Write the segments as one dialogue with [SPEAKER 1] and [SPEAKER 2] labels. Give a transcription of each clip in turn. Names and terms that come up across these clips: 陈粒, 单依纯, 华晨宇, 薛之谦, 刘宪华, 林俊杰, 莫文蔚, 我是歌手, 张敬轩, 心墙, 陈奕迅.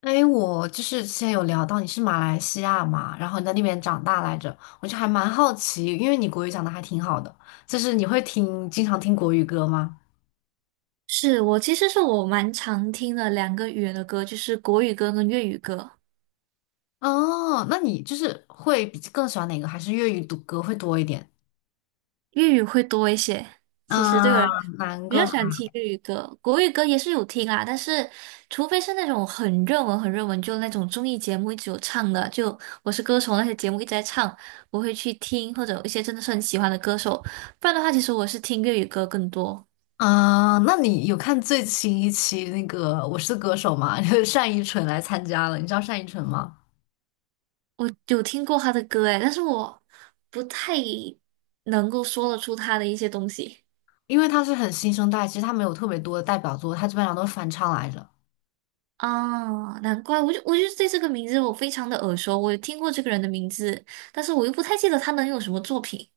[SPEAKER 1] 哎，我就是之前有聊到你是马来西亚嘛，然后你在那边长大来着，我就还蛮好奇，因为你国语讲的还挺好的，就是你会听，经常听国语歌吗？
[SPEAKER 2] 我其实蛮常听的两个语言的歌，就是国语歌跟粤语歌，
[SPEAKER 1] 哦，那你就是会比更喜欢哪个？还是粤语读歌会多一点？
[SPEAKER 2] 粤语会多一些。其实对我
[SPEAKER 1] 啊，
[SPEAKER 2] 来
[SPEAKER 1] 难
[SPEAKER 2] 比
[SPEAKER 1] 歌
[SPEAKER 2] 较喜欢听粤语歌，国语歌也是有听啊，但是除非是那种很热门、很热门，就那种综艺节目一直有唱的，就《我是歌手》那些节目一直在唱，我会去听，或者有一些真的是很喜欢的歌手，不然的话，其实我是听粤语歌更多。
[SPEAKER 1] 啊，那你有看最新一期那个《我是歌手》吗？就是单依纯来参加了，你知道单依纯吗？
[SPEAKER 2] 我有听过他的歌诶，但是我不太能够说得出他的一些东西。
[SPEAKER 1] 因为她是很新生代，其实她没有特别多的代表作，她基本上都是翻唱来着。
[SPEAKER 2] 啊，难怪，我就对这个名字我非常的耳熟，我有听过这个人的名字，但是我又不太记得他能有什么作品。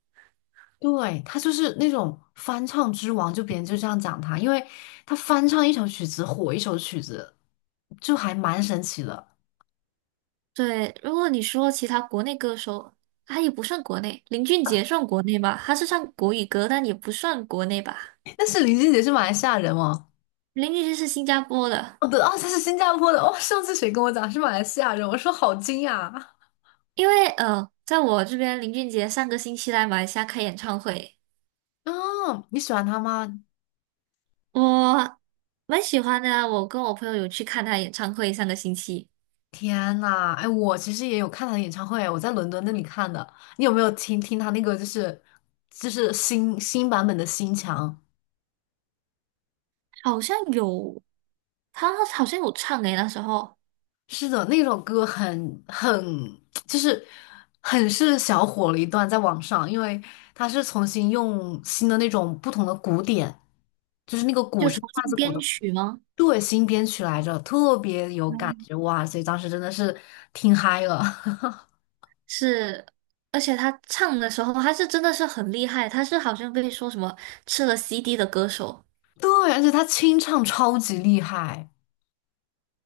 [SPEAKER 1] 对，他就是那种翻唱之王，就别人就这样讲他，因为他翻唱一首曲子火一首曲子，就还蛮神奇的。
[SPEAKER 2] 对，如果你说其他国内歌手，他也不算国内，林俊杰算国内吧，他是唱国语歌，但也不算国内吧。
[SPEAKER 1] 但是林俊杰是马来西亚人哦。
[SPEAKER 2] 林俊杰是新加坡的，
[SPEAKER 1] 哦对，哦他是新加坡的。哦上次谁跟我讲是马来西亚人，我说好惊讶。
[SPEAKER 2] 因为在我这边，林俊杰上个星期来马来西亚开演唱会，
[SPEAKER 1] 哦，你喜欢他吗？
[SPEAKER 2] 我蛮喜欢的啊，我跟我朋友有去看他演唱会，上个星期。
[SPEAKER 1] 天呐，哎，我其实也有看他的演唱会，我在伦敦那里看的。你有没有听听他那个就是新版本的《心墙》？
[SPEAKER 2] 好像有，他好像有唱诶，那时候。
[SPEAKER 1] 是的，那首歌很就是很是小火了一段在网上，因为它是重新用新的那种不同的鼓点，就是那个鼓
[SPEAKER 2] 就
[SPEAKER 1] 是
[SPEAKER 2] 重
[SPEAKER 1] 架
[SPEAKER 2] 新
[SPEAKER 1] 子鼓
[SPEAKER 2] 编
[SPEAKER 1] 的。
[SPEAKER 2] 曲吗？
[SPEAKER 1] 对，新编曲来着，特别有感觉哇！所以当时真的是听嗨了。
[SPEAKER 2] 是，而且他唱的时候，他是真的是很厉害，他是好像被说什么吃了 CD 的歌手。
[SPEAKER 1] 对，而且他清唱超级厉害。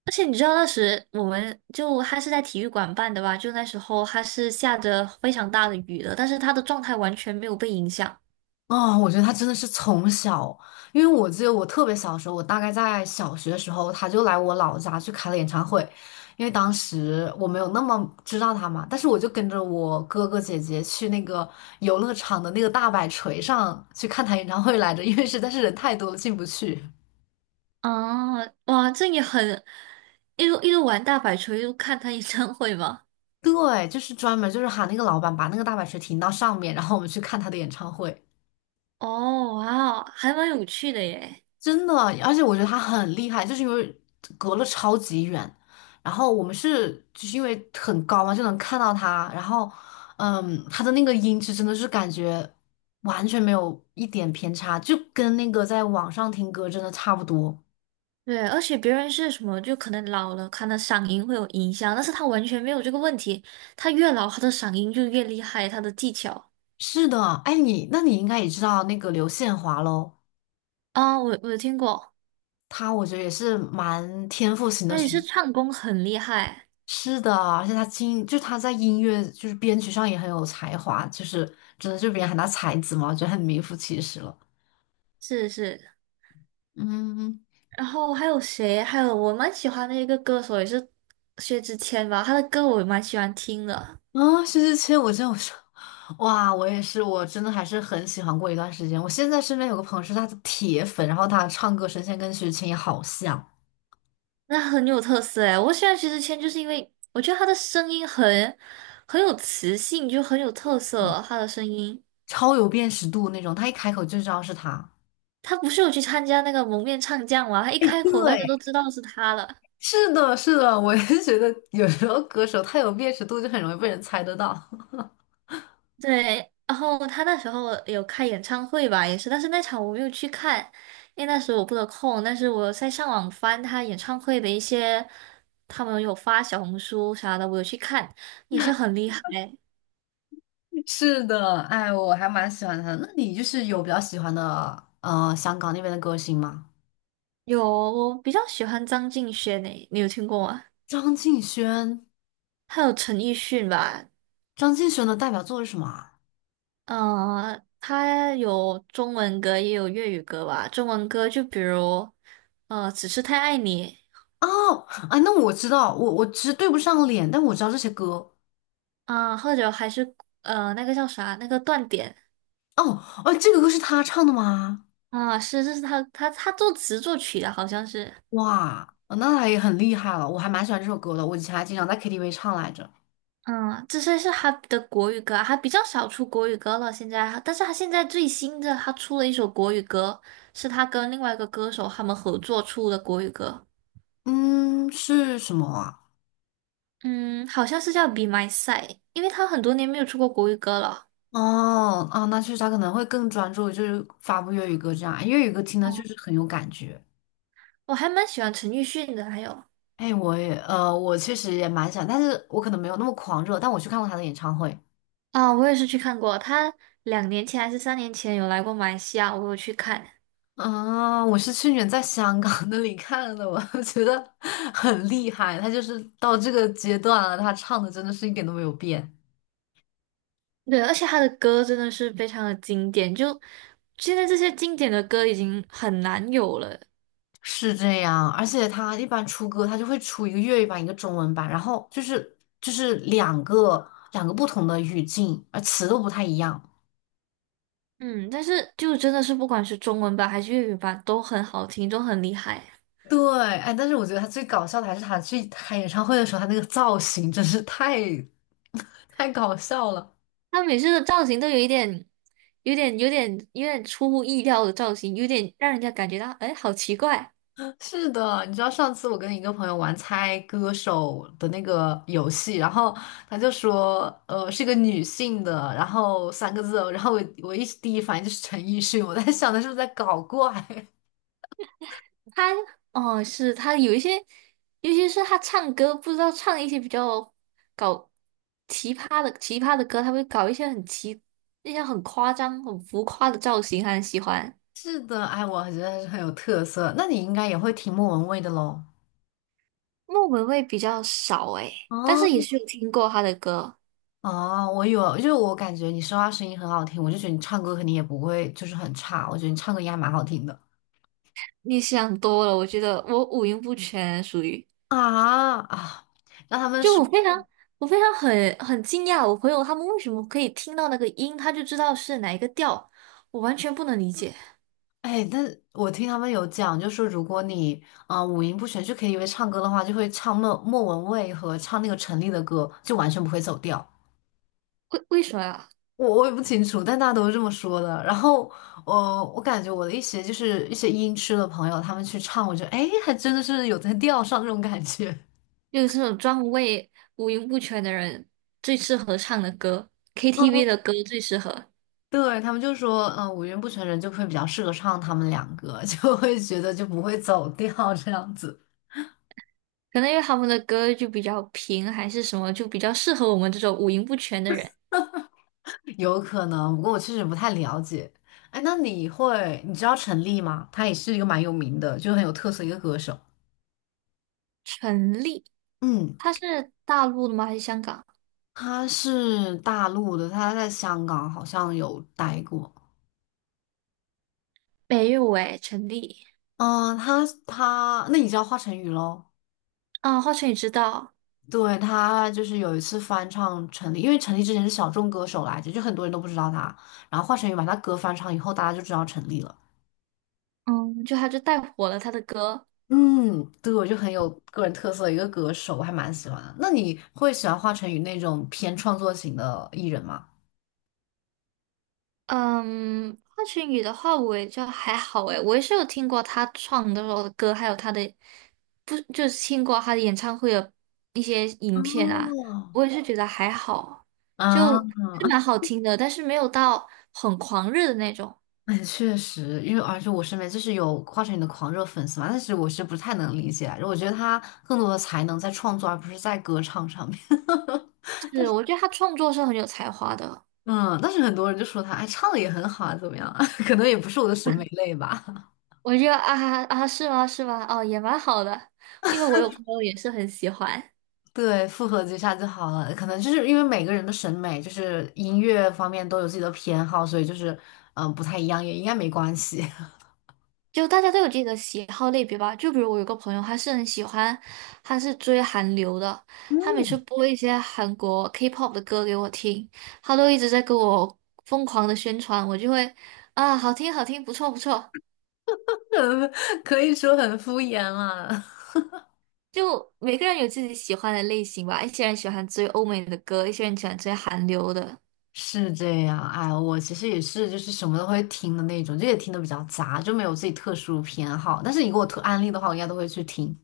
[SPEAKER 2] 而且你知道那时就他是在体育馆办的吧？就那时候他是下着非常大的雨的，但是他的状态完全没有被影响。
[SPEAKER 1] 哦，我觉得他真的是从小，因为我记得我特别小的时候，我大概在小学的时候，他就来我老家去开了演唱会，因为当时我没有那么知道他嘛，但是我就跟着我哥哥姐姐去那个游乐场的那个大摆锤上去看他演唱会来着，因为实在是人太多了进不去。
[SPEAKER 2] 啊，哇，这也很一路一路玩大摆锤，一路看他演唱会嘛。
[SPEAKER 1] 对，就是专门就是喊那个老板把那个大摆锤停到上面，然后我们去看他的演唱会。
[SPEAKER 2] 哦，哇，还蛮有趣的耶。
[SPEAKER 1] 真的，而且我觉得他很厉害，就是因为隔了超级远，然后我们是就是因为很高嘛，就能看到他，然后，嗯，他的那个音质真的是感觉完全没有一点偏差，就跟那个在网上听歌真的差不多。
[SPEAKER 2] 对，而且别人是什么，就可能老了，可能嗓音会有影响，但是他完全没有这个问题。他越老，他的嗓音就越厉害，他的技巧
[SPEAKER 1] 是的。哎，你那你应该也知道那个刘宪华喽，
[SPEAKER 2] 啊，我有听过，
[SPEAKER 1] 他我觉得也是蛮天赋型的
[SPEAKER 2] 他也是
[SPEAKER 1] 选
[SPEAKER 2] 唱功很厉害，
[SPEAKER 1] 是的，而且他在音乐就是编曲上也很有才华，就是真的就别人喊他才子嘛，我觉得很名副其实了。
[SPEAKER 2] 是是。
[SPEAKER 1] 嗯。
[SPEAKER 2] 然后还有谁？还有我蛮喜欢的一个歌手，也是薛之谦吧，他的歌我也蛮喜欢听的，
[SPEAKER 1] 啊，薛之谦，我说，哇，我也是，我真的还是很喜欢过一段时间。我现在身边有个朋友是他的铁粉，然后他唱歌声线跟薛之谦也好像，
[SPEAKER 2] 那很有特色诶。我喜欢薛之谦，就是因为我觉得他的声音很有磁性，就很有特色，他的声音。
[SPEAKER 1] 超有辨识度那种，他一开口就知道是他。
[SPEAKER 2] 他不是有去参加那个蒙面唱将吗？他 一开口大家都
[SPEAKER 1] 对，
[SPEAKER 2] 知道是他了。
[SPEAKER 1] 是的，是的，我也觉得有时候歌手太有辨识度就很容易被人猜得到。
[SPEAKER 2] 对，然后他那时候有开演唱会吧，也是，但是那场我没有去看，因为那时候我不得空。但是我在上网翻他演唱会的一些，他们有发小红书啥的，我有去看，也是很厉害。
[SPEAKER 1] 是的。哎，我还蛮喜欢他的。那你就是有比较喜欢的香港那边的歌星吗？
[SPEAKER 2] 有，我比较喜欢张敬轩诶，你有听过吗？
[SPEAKER 1] 张敬轩。
[SPEAKER 2] 还有陈奕迅吧，
[SPEAKER 1] 张敬轩的代表作是什么啊？
[SPEAKER 2] 他有中文歌，也有粤语歌吧。中文歌就比如，《只是太爱你》
[SPEAKER 1] 哦，哎，那我知道，我其实对不上脸，但我知道这些歌。
[SPEAKER 2] 啊、或者还是那个叫啥，那个断点
[SPEAKER 1] 哦。哦，这个歌是他唱的吗？
[SPEAKER 2] 啊、是这是他作词作曲的，好像是。
[SPEAKER 1] 哇，哦那他也很厉害了，我还蛮喜欢这首歌的，我以前还经常在 KTV 唱来着。
[SPEAKER 2] 嗯，这些是他的国语歌啊，他比较少出国语歌了。现在，但是他现在最新的，他出了一首国语歌，是他跟另外一个歌手他们合作出的国语歌。
[SPEAKER 1] 嗯，是什么啊？
[SPEAKER 2] 嗯，好像是叫《Be My Side》，因为他很多年没有出过国语歌了。
[SPEAKER 1] 哦，啊，那确实他可能会更专注，就是发布粤语歌这样，粤语歌听的确实很有感觉。
[SPEAKER 2] 我还蛮喜欢陈奕迅的，还有
[SPEAKER 1] 哎，我也，我确实也蛮想，但是我可能没有那么狂热，但我去看过他的演唱会。
[SPEAKER 2] 啊、我也是去看过，他2年前还是3年前有来过马来西亚，我有去看。
[SPEAKER 1] 啊，我是去年在香港那里看的，我 觉得很厉害。他就是到这个阶段了，他唱的真的是一点都没有变。
[SPEAKER 2] 对，而且他的歌真的是非常的经典，就现在这些经典的歌已经很难有了。
[SPEAKER 1] 是这样，而且他一般出歌，他就会出一个粤语版，一个中文版，然后就是两个不同的语境，而词都不太一样。
[SPEAKER 2] 嗯，但是就真的是不管是中文版还是粤语版都很好听，都很厉害。
[SPEAKER 1] 对。哎，但是我觉得他最搞笑的还是他去开演唱会的时候，他那个造型真是太搞笑了。
[SPEAKER 2] 他每次的造型都有一点、有点、有点、有点出乎意料的造型，有点让人家感觉到，哎，好奇怪。
[SPEAKER 1] 是的。你知道上次我跟一个朋友玩猜歌手的那个游戏，然后他就说，是个女性的，然后三个字哦然后我第一反应就是陈奕迅，我在想他是不是在搞怪？
[SPEAKER 2] 他哦，是他有一些，尤其是他唱歌，不知道唱一些比较搞奇葩的奇葩的歌，他会搞一些一些很夸张、很浮夸的造型，他很喜欢。
[SPEAKER 1] 是的。哎，我觉得还是很有特色。那你应该也会听莫文蔚的喽。
[SPEAKER 2] 莫文蔚比较少诶，但是也
[SPEAKER 1] 哦，
[SPEAKER 2] 是有听过他的歌。
[SPEAKER 1] 哦，我有，就是我感觉你说话声音很好听，我就觉得你唱歌肯定也不会就是很差，我觉得你唱歌应该蛮好听的。
[SPEAKER 2] 你想多了，我觉得我五音不全，
[SPEAKER 1] 啊啊。让他们
[SPEAKER 2] 就
[SPEAKER 1] 说。
[SPEAKER 2] 我非常很惊讶，我朋友他们为什么可以听到那个音，他就知道是哪一个调，我完全不能理解，
[SPEAKER 1] 哎，但我听他们有讲，就说如果你五音不全去 KTV 唱歌的话，就会唱莫文蔚和唱那个陈粒的歌，就完全不会走调。
[SPEAKER 2] 为什么呀？
[SPEAKER 1] 我也不清楚，但大家都是这么说的。然后我我感觉我的一些就是一些音痴的朋友，他们去唱，我觉得哎，还真的是有在调上这种感觉。
[SPEAKER 2] 就是这种专为五音不全的人最适合唱的歌，KTV 的歌最适合。
[SPEAKER 1] 对，他们就说，嗯、五音不全人就会比较适合唱他们两个，就会觉得就不会走调这样子。
[SPEAKER 2] 可能因为他们的歌就比较平，还是什么，就比较适合我们这种五音不全的人。
[SPEAKER 1] 有可能，不过我确实不太了解。哎，那你会，你知道陈粒吗？他也是一个蛮有名的，就很有特色一个歌手。
[SPEAKER 2] 陈粒，
[SPEAKER 1] 嗯，
[SPEAKER 2] 他是大陆的吗？还是香港？
[SPEAKER 1] 他是大陆的，他在香港好像有待过。
[SPEAKER 2] 没有诶，陈粒。
[SPEAKER 1] 嗯，那你知道华晨宇喽？
[SPEAKER 2] 啊，华晨宇知道，
[SPEAKER 1] 对，他就是有一次翻唱陈粒，因为陈粒之前是小众歌手来着，就很多人都不知道他。然后华晨宇把他歌翻唱以后，大家就知道陈粒了。
[SPEAKER 2] 嗯，他就带火了他的歌，
[SPEAKER 1] 嗯，对，我就很有个人特色的一个歌手，我还蛮喜欢的。那你会喜欢华晨宇那种偏创作型的艺人吗？
[SPEAKER 2] 嗯，华晨宇的话，我也就还好诶，我也是有听过他唱的时的歌，还有他的，不，就是听过他的演唱会的一些影片啊，
[SPEAKER 1] 哦，
[SPEAKER 2] 我也是觉得还好，
[SPEAKER 1] 啊，
[SPEAKER 2] 就 是蛮好听的，但是没有到很狂热的那种。
[SPEAKER 1] 哎确实，因为而且我身边就是有华晨宇的狂热粉丝嘛，但是我是不太能理解来着我觉得他更多的才能在创作，而不是在歌唱上面。
[SPEAKER 2] 是，我觉得他创作是很有才华的。
[SPEAKER 1] 嗯，但是很多人就说他，哎，唱的也很好啊，怎么样啊 可能也不是我的审美类吧。
[SPEAKER 2] 我觉得啊啊，啊是吗？是吗？哦，也蛮好的，因为我有朋友也是很喜欢。
[SPEAKER 1] 对，复合几下就好了。可能就是因为每个人的审美，就是音乐方面都有自己的偏好，所以就是不太一样，也应该没关系。
[SPEAKER 2] 就大家都有自己的喜好类别吧。就比如我有个朋友，他是很喜欢，他是追韩流的，他每次播一些韩国 K-pop 的歌给我听，他都一直在给我疯狂的宣传，我就会啊，好听好听，不错不错。
[SPEAKER 1] 嗯，可以说很敷衍了。
[SPEAKER 2] 就每个人有自己喜欢的类型吧，一些人喜欢追欧美的歌，一些人喜欢追韩流的。
[SPEAKER 1] 是这样，哎，我其实也是，就是什么都会听的那种，就也听的比较杂，就没有自己特殊偏好。但是你给我推安利的话，我应该都会去听。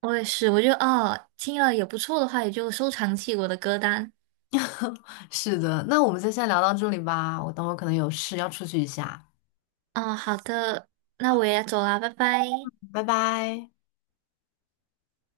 [SPEAKER 2] 我也是，我就啊，听了也不错的话，也就收藏起我的歌单。
[SPEAKER 1] 是的。那我们就先聊到这里吧，我等会儿可能有事要出去一下。
[SPEAKER 2] 啊，好的，那我也走啦，拜拜。
[SPEAKER 1] 拜拜。